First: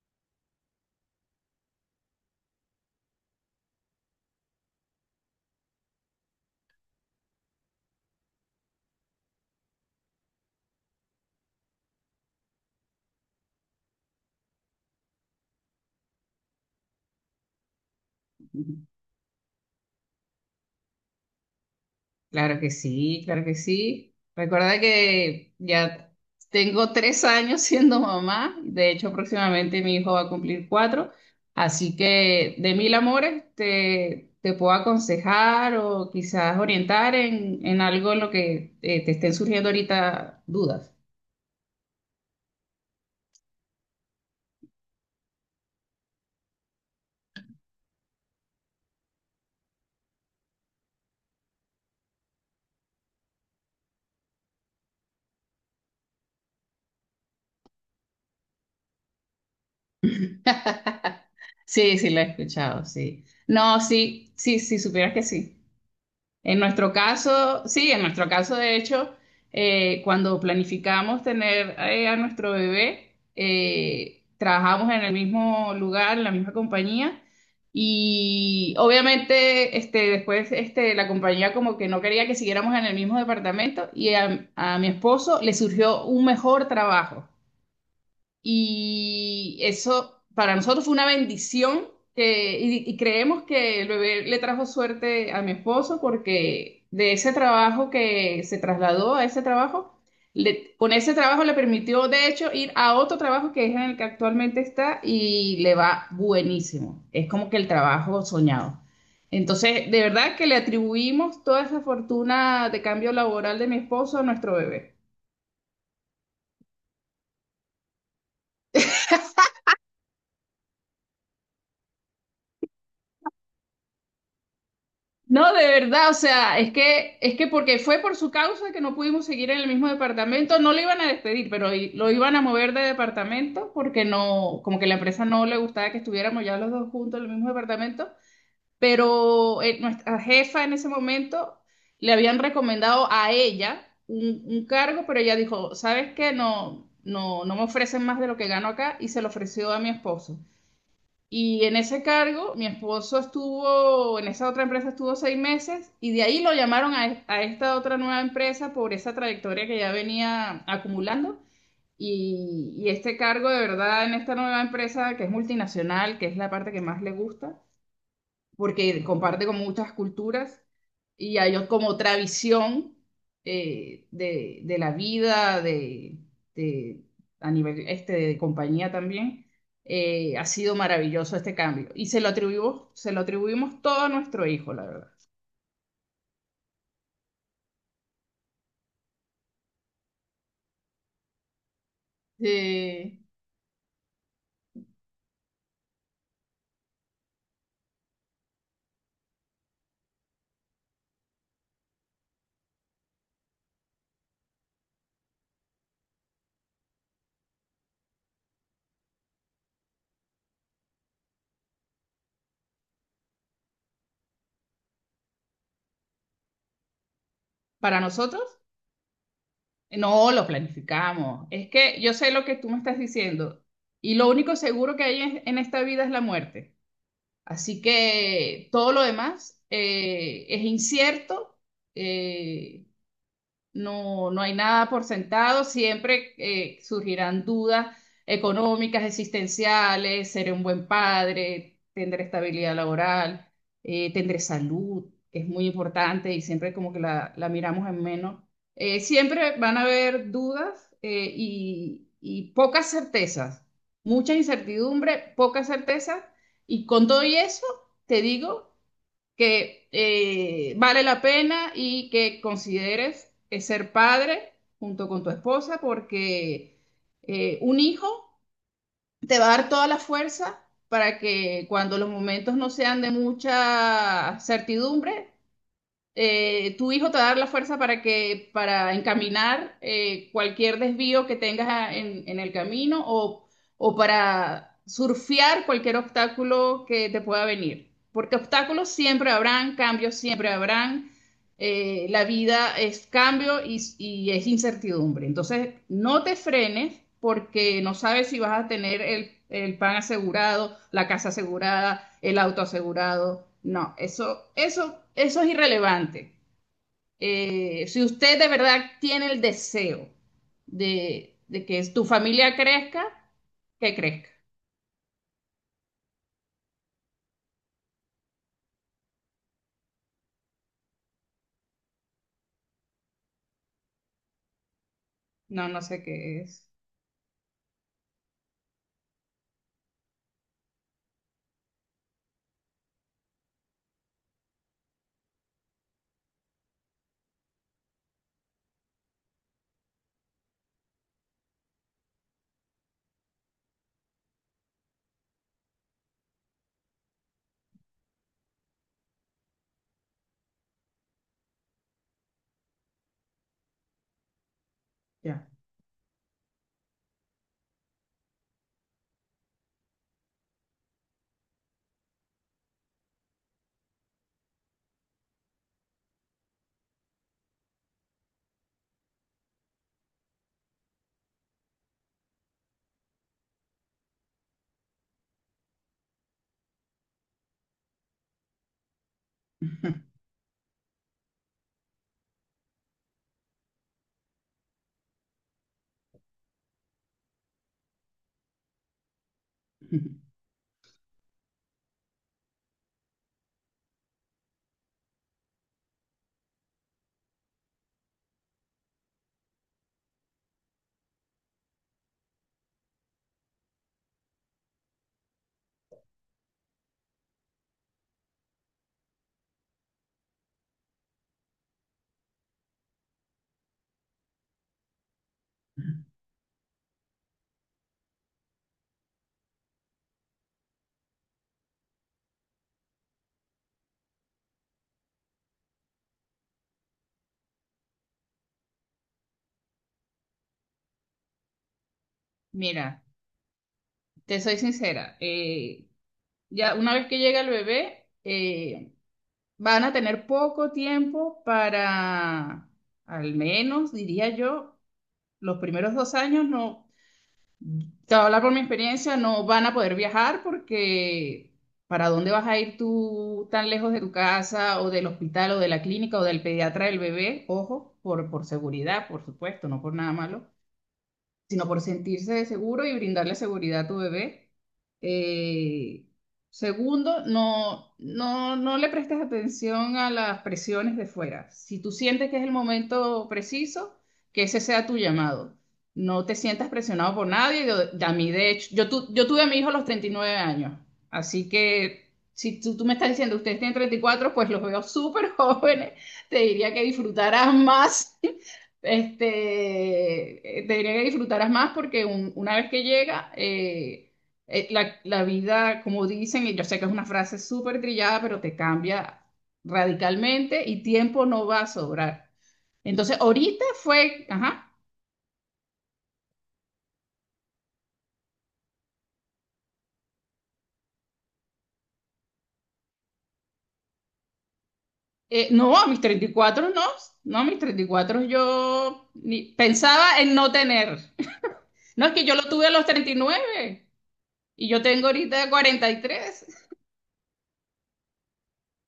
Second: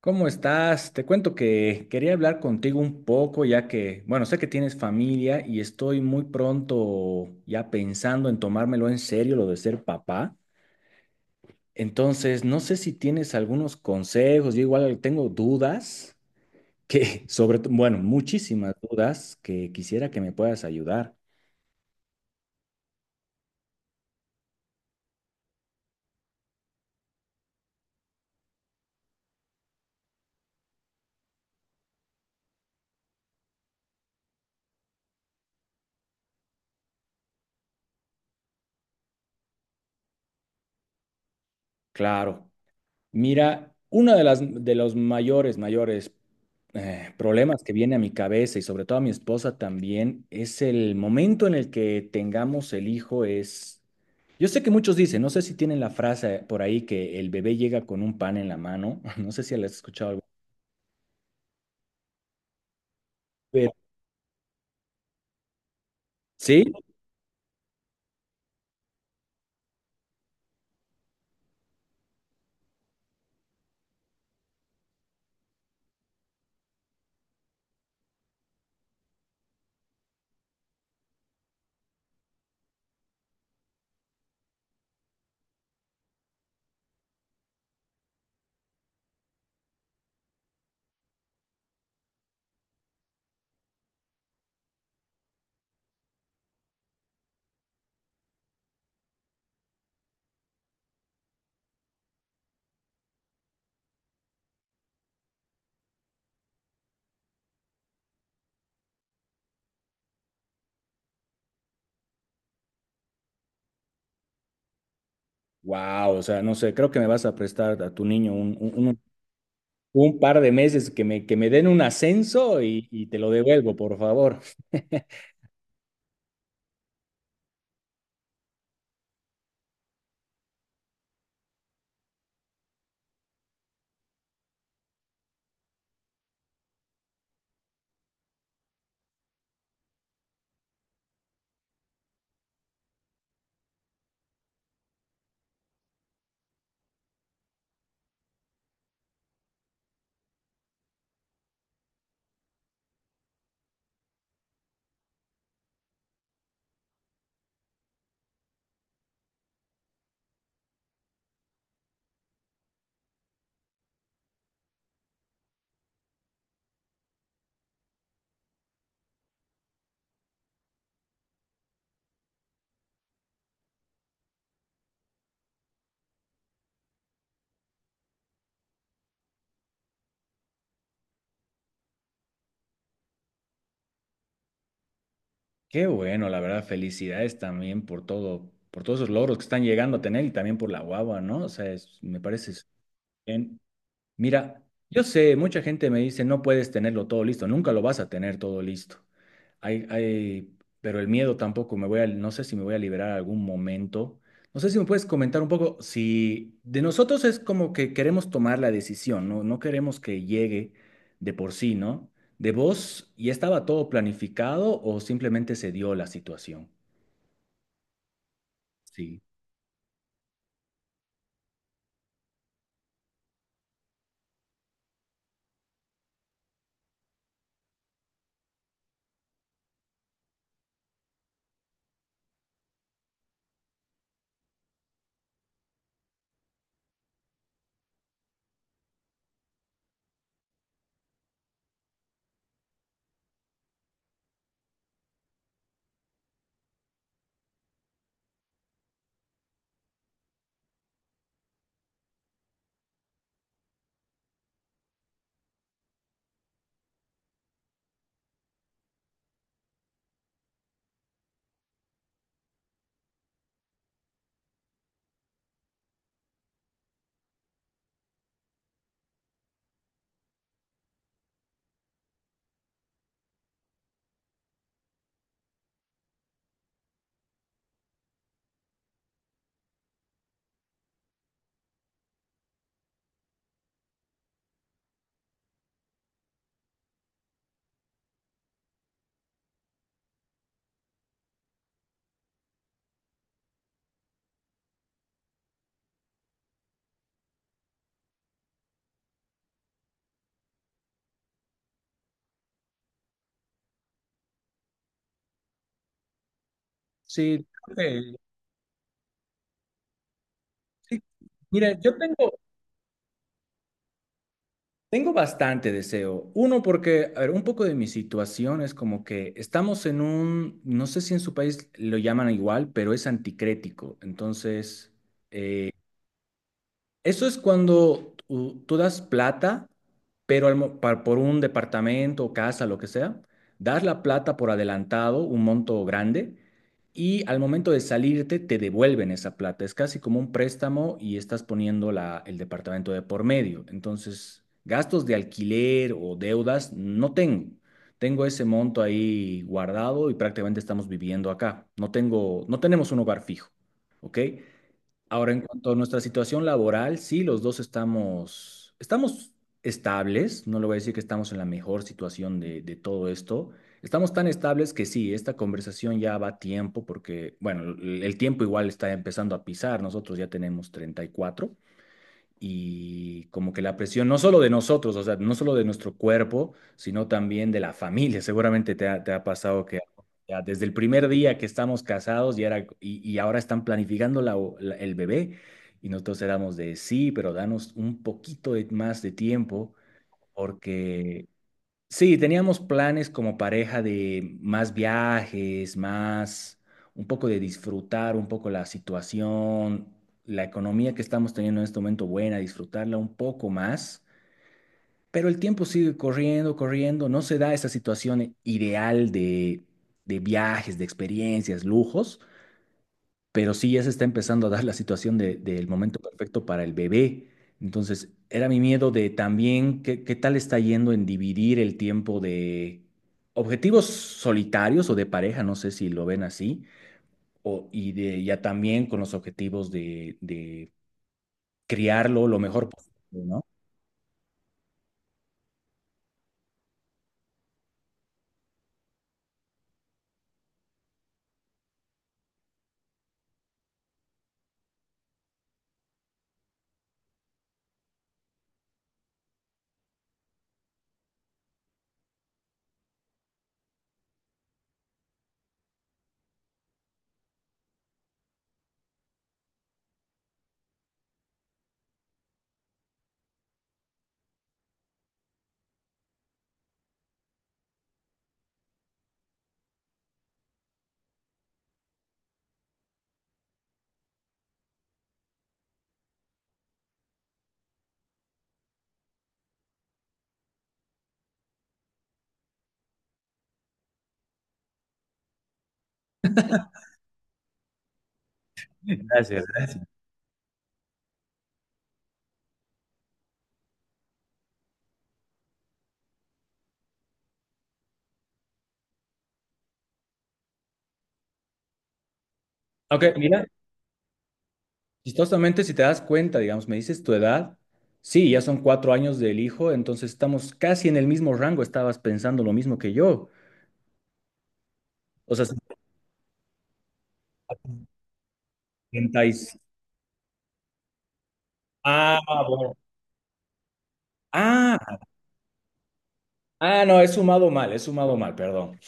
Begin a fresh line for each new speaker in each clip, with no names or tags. ¿Cómo estás? Te cuento que quería hablar contigo un poco, ya que, bueno, sé que tienes familia y estoy muy pronto ya pensando en tomármelo en serio lo de ser papá. Entonces, no sé si tienes algunos consejos, yo igual tengo dudas que, sobre, bueno, muchísimas dudas que quisiera que me puedas ayudar.
Claro que sí, claro que sí. Recuerda que ya tengo 3 años siendo mamá. De hecho, próximamente mi hijo va a cumplir 4. Así que de mil amores te puedo aconsejar o quizás orientar en, algo en lo que te estén surgiendo ahorita dudas.
Claro. Mira, una de los mayores problemas que viene a mi cabeza y sobre todo a mi esposa también es el momento en el que tengamos el hijo es, yo sé que muchos dicen, no sé si tienen la frase por ahí que el bebé llega con un pan en la mano, no sé si la has escuchado algo,
Sí, sí, lo he escuchado, sí. No, sí, sí, sí, supieras que sí. En
sí,
nuestro caso, sí, en nuestro caso, de hecho, cuando planificamos tener a nuestro bebé, trabajamos en el mismo lugar, en la misma compañía, y obviamente después la compañía como que no quería que siguiéramos en el mismo departamento y a mi esposo le surgió un mejor trabajo. Y eso para nosotros fue una bendición y creemos que el bebé le trajo suerte a mi esposo porque de ese trabajo que se trasladó a ese trabajo, con ese trabajo le permitió de hecho ir a otro trabajo que es en el que actualmente está y le va buenísimo. Es como que el trabajo soñado. Entonces, de verdad que le atribuimos toda esa fortuna de cambio laboral de mi esposo a nuestro bebé.
wow, o sea, no sé, creo que me vas a prestar a tu niño un par de meses que que me den un ascenso y te lo devuelvo, por favor.
No, de verdad, o sea, es que porque fue por su causa que no pudimos seguir en el mismo departamento, no lo iban a despedir, pero lo iban a mover de departamento porque no, como que la empresa no le gustaba que estuviéramos ya los dos juntos en el mismo departamento, pero nuestra jefa en ese momento le habían recomendado a ella un cargo, pero ella dijo, ¿sabes qué? No, no, no me ofrecen más de lo que gano acá y se lo ofreció a mi esposo. Y en ese cargo, mi esposo estuvo, en esa otra empresa estuvo 6 meses y de ahí lo llamaron a esta otra nueva empresa por esa trayectoria que ya venía acumulando. Y este cargo de verdad en esta nueva empresa que es multinacional, que es la parte que más le gusta, porque comparte con muchas culturas y hay como otra visión de la vida, de- a nivel de compañía también. Ha sido maravilloso este cambio y se lo atribuimos todo a nuestro hijo, la verdad.
Qué bueno, la verdad, felicidades también por todo, por todos esos logros que están llegando a tener y también por la guagua, ¿no? O sea, me parece súper
Eh,
bien. Mira, yo sé, mucha gente me dice, no puedes tenerlo todo listo, nunca lo vas a tener todo listo. Hay, pero el miedo tampoco me voy a, no sé si me voy a liberar algún momento. No sé si me puedes comentar un poco si de nosotros es como que queremos tomar la decisión, ¿no? No queremos que llegue de por sí, ¿no? ¿De vos ya estaba todo planificado o simplemente se dio la situación?
para nosotros,
Sí.
no lo planificamos. Es que yo sé lo que tú me estás diciendo y lo único seguro que hay en esta vida es la muerte. Así que todo lo demás es incierto. eh, no, no hay nada por sentado, siempre surgirán dudas económicas, existenciales, seré un buen padre, tendré estabilidad laboral, tendré salud, que es muy importante y siempre como que la miramos en menos. Siempre van a haber dudas y pocas certezas, mucha incertidumbre, pocas certezas y con todo y eso, te digo que vale la pena y que consideres ser padre junto con tu esposa porque un hijo te va a dar toda la fuerza para que cuando los momentos no sean de mucha certidumbre, tu hijo te va a dar la fuerza para encaminar cualquier desvío que tengas en el camino o para surfear cualquier obstáculo que te pueda venir. Porque obstáculos siempre habrán, cambios siempre habrán, la vida es cambio y es incertidumbre. Entonces, no te frenes porque no sabes si vas a tener el pan asegurado, la casa asegurada, el auto asegurado. No, eso es irrelevante.
Sí, creo
Si
que-
usted de verdad tiene el deseo
Sí,
de
mira,
que tu familia crezca, que crezca.
tengo bastante deseo. Uno, porque, a ver, un poco de mi situación es como que estamos en un, no sé si en su país lo llaman igual, pero es anticrético. Entonces,
No,
eh,
no sé qué es.
eso es cuando tú das plata, pero por un departamento o casa, lo que sea, das la plata por adelantado, un monto grande, y al momento de salirte te devuelven esa plata. Es casi como un préstamo y estás poniendo el departamento de por medio. Entonces, gastos de alquiler o deudas no tengo. Tengo ese monto ahí guardado y prácticamente estamos viviendo acá. No tenemos un hogar fijo, ¿ok? Ahora, en
Ya.
cuanto a nuestra situación laboral, sí, los dos estamos estables, no le voy a decir que estamos en la mejor situación de todo esto. Estamos tan estables que sí, esta conversación ya va a tiempo porque, bueno, el tiempo igual está empezando a pisar, nosotros ya tenemos 34 y como que la presión no solo de nosotros, o sea, no solo de nuestro cuerpo, sino también de la familia. Seguramente te ha pasado que ya desde el primer día que estamos casados y, era, y ahora están planificando el bebé y nosotros éramos de sí, pero danos un poquito más de tiempo porque sí, teníamos planes como pareja de más viajes, más un poco de disfrutar un poco la situación, la economía que estamos teniendo en este momento buena, disfrutarla un poco más, pero el tiempo sigue corriendo, corriendo, no se da esa situación ideal de viajes, de experiencias, lujos, pero sí ya se está empezando a dar la situación del momento perfecto para el bebé. Entonces, era mi miedo de también qué tal está yendo en dividir el tiempo de objetivos solitarios o de pareja, no sé si lo ven así, o, y de, ya también con los objetivos de criarlo lo mejor
Mira,
posible, ¿no?
te soy sincera. Ya una vez que llega el bebé, van a tener poco tiempo para, al menos diría yo, los primeros 2 años no, te voy a hablar por mi experiencia, no van a poder viajar porque ¿para dónde vas a ir tú tan lejos de tu casa o del hospital o de la clínica o del pediatra del bebé? Ojo, por seguridad, por supuesto, no por nada malo sino por sentirse seguro y brindarle seguridad a tu bebé. Eh, segundo, no, no, no le prestes atención a las presiones de fuera. Si tú sientes que es el momento preciso, que ese sea tu llamado. No te sientas presionado por nadie. A mí, de hecho, yo tuve a mi hijo a los 39 años. Así que si tú, tú me estás diciendo, ustedes tienen 34, pues los veo súper jóvenes. Te diría que disfrutarás más
Gracias, gracias.
te diría que disfrutaras más porque una vez que llega, la vida, como dicen, y yo sé que es una frase súper trillada, pero te cambia radicalmente y tiempo no va a sobrar.
Ok,
Entonces,
mira,
ahorita fue, ajá,
chistosamente si te das cuenta, digamos, me dices tu edad, sí, ya son 4 años del hijo, entonces estamos casi en el mismo rango, estabas pensando lo mismo que yo. O sea,
no, a mis 34 no, no, a mis 34 yo
70 y-
pensaba en no tener. No, es
ah,
que yo lo tuve a
bueno.
los 39 y
Ah,
yo tengo ahorita 43.
ah, no, he sumado mal, perdón.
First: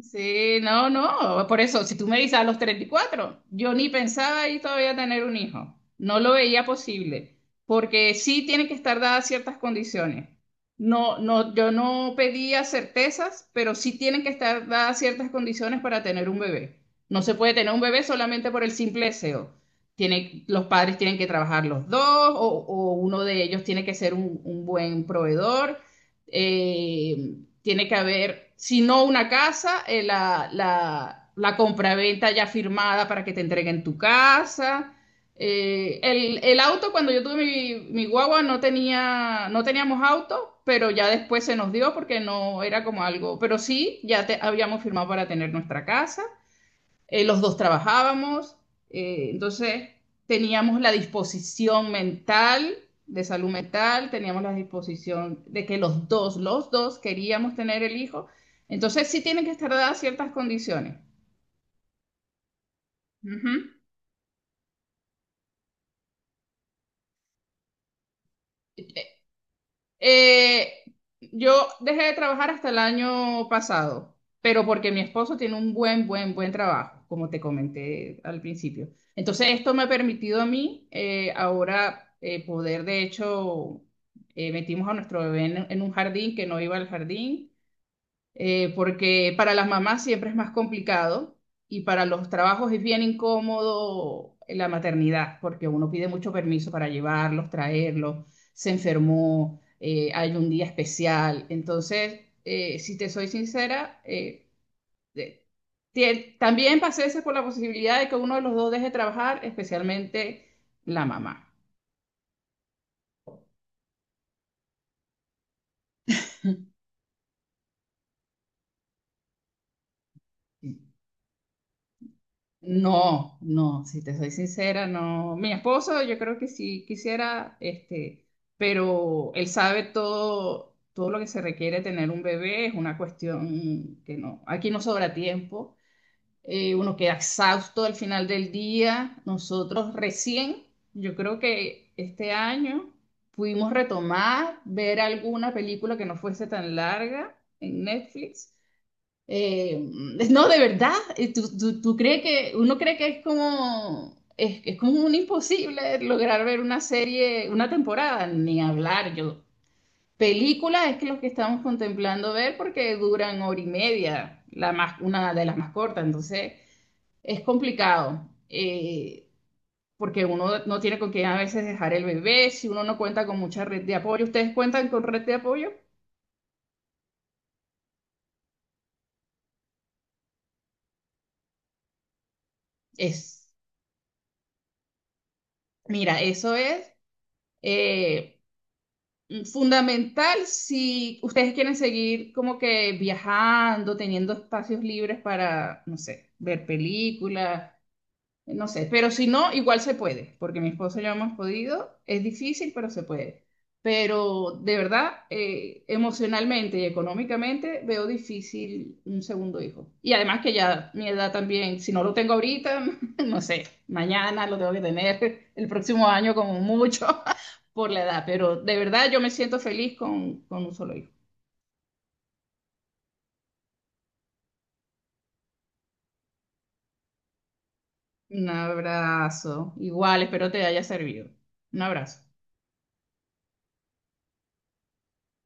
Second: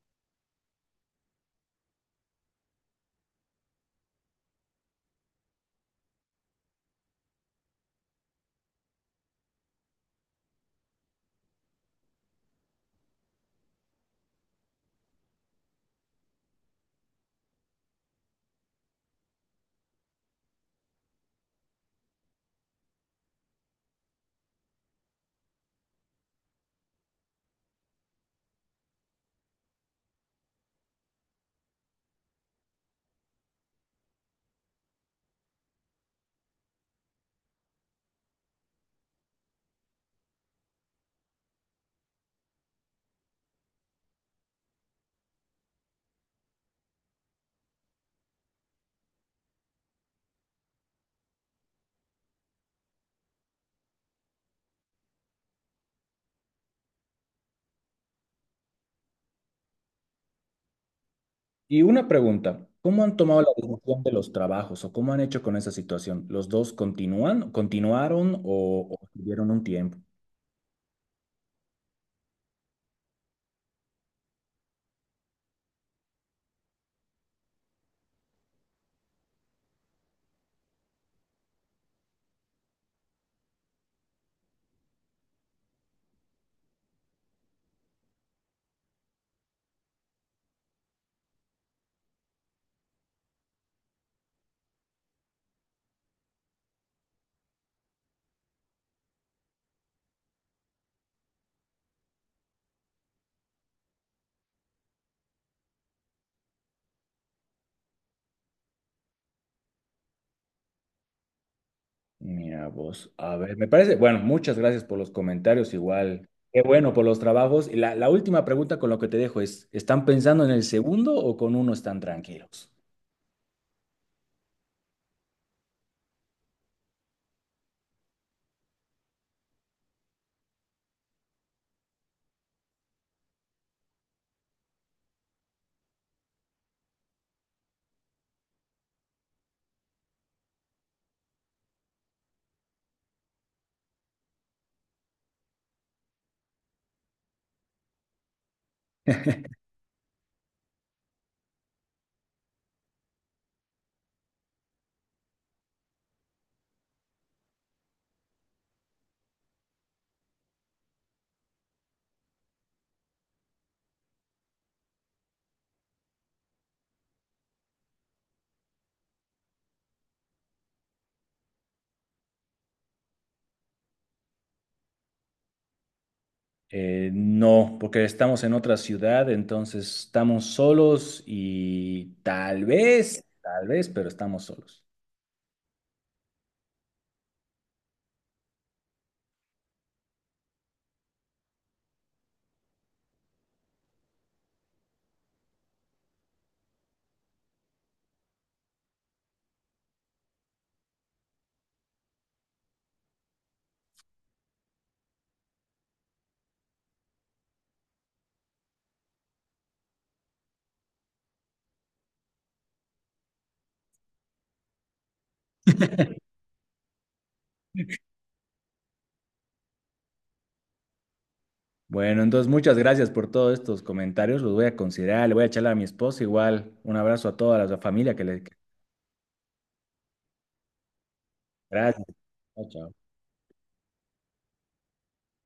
Sí, no, no. Por eso, si tú me dices a los 34, yo ni pensaba y todavía tener un hijo. No lo veía posible, porque sí tienen que estar dadas ciertas condiciones. No, no, yo no pedía certezas, pero sí tienen que estar dadas ciertas condiciones para tener un bebé. No se puede tener un bebé solamente por el simple deseo. Tiene, los padres tienen que trabajar los dos, o uno de ellos tiene que ser un buen proveedor. eh, Tiene que haber, si no una casa, la compraventa ya firmada para que te entreguen tu casa. El auto, cuando yo tuve mi guagua, no teníamos auto, pero ya después se nos dio porque no era como algo, pero sí, habíamos firmado para tener nuestra casa, los dos trabajábamos, entonces teníamos la disposición mental de salud mental, teníamos la disposición de que los dos queríamos tener el hijo, entonces sí tienen que estar dadas ciertas condiciones.
Y una pregunta, ¿cómo han
Uh
tomado la
-huh.
decisión de los trabajos o cómo han hecho con esa situación? ¿Los dos continúan, continuaron o tuvieron un tiempo?
Eh, yo dejé de trabajar hasta el año pasado, pero porque mi esposo tiene un buen, buen, buen trabajo, como te comenté al principio. Entonces, esto me ha permitido a mí ahora poder, de hecho, metimos a nuestro bebé en un jardín que no iba al jardín, porque para las mamás siempre es más complicado y para los trabajos es bien incómodo la maternidad, porque uno pide mucho permiso para llevarlos, traerlos, se enfermó, hay un día especial. Entonces, si te soy sincera, de- también pasé ese por la posibilidad de que uno de los dos deje trabajar, especialmente la mamá.
Mira vos, a ver, me parece, bueno, muchas gracias por los comentarios, igual, qué bueno por los trabajos. Y la última pregunta con lo que te dejo es, ¿están pensando en el segundo o con uno están tranquilos?
No, no, si te soy sincera, no. Mi esposo, yo creo que sí quisiera, pero él sabe todo, todo lo que se requiere tener un bebé, es una cuestión que no, aquí no sobra tiempo, uno queda exhausto al final del día. Nosotros recién, yo creo que este año pudimos retomar, ver alguna película que no fuese tan larga en Netflix. eh, no, de verdad, ¿tú crees que uno cree que es como es como un imposible lograr ver una serie, una temporada, ni hablar yo? Películas es que los que estamos contemplando ver porque duran hora y media, la más, una de las más cortas, entonces es complicado, porque uno no tiene con quién a veces dejar el bebé, si uno no cuenta con mucha red de apoyo. ¿Ustedes cuentan con red de apoyo?
No, porque estamos en otra ciudad, entonces estamos solos y
Es,
tal vez, pero estamos solos.
mira, eso es. eh, Fundamental si ustedes quieren seguir como que viajando, teniendo espacios libres para, no sé, ver películas, no sé, pero si no, igual se puede, porque mi esposo y yo hemos podido. Es difícil, pero se puede. Pero de verdad, emocionalmente y económicamente veo difícil un segundo hijo. Y además que ya mi edad también, si no lo tengo ahorita, no sé, mañana lo tengo que tener, el próximo año como mucho, por la edad. Pero de verdad yo me siento feliz con un solo hijo.
Bueno, entonces muchas gracias por todos estos comentarios, los voy a considerar, le voy a echar a mi esposa igual. Un abrazo a toda la familia que le...
Un abrazo. Igual, espero te haya servido. Un
Gracias.
abrazo.
Chao, chao.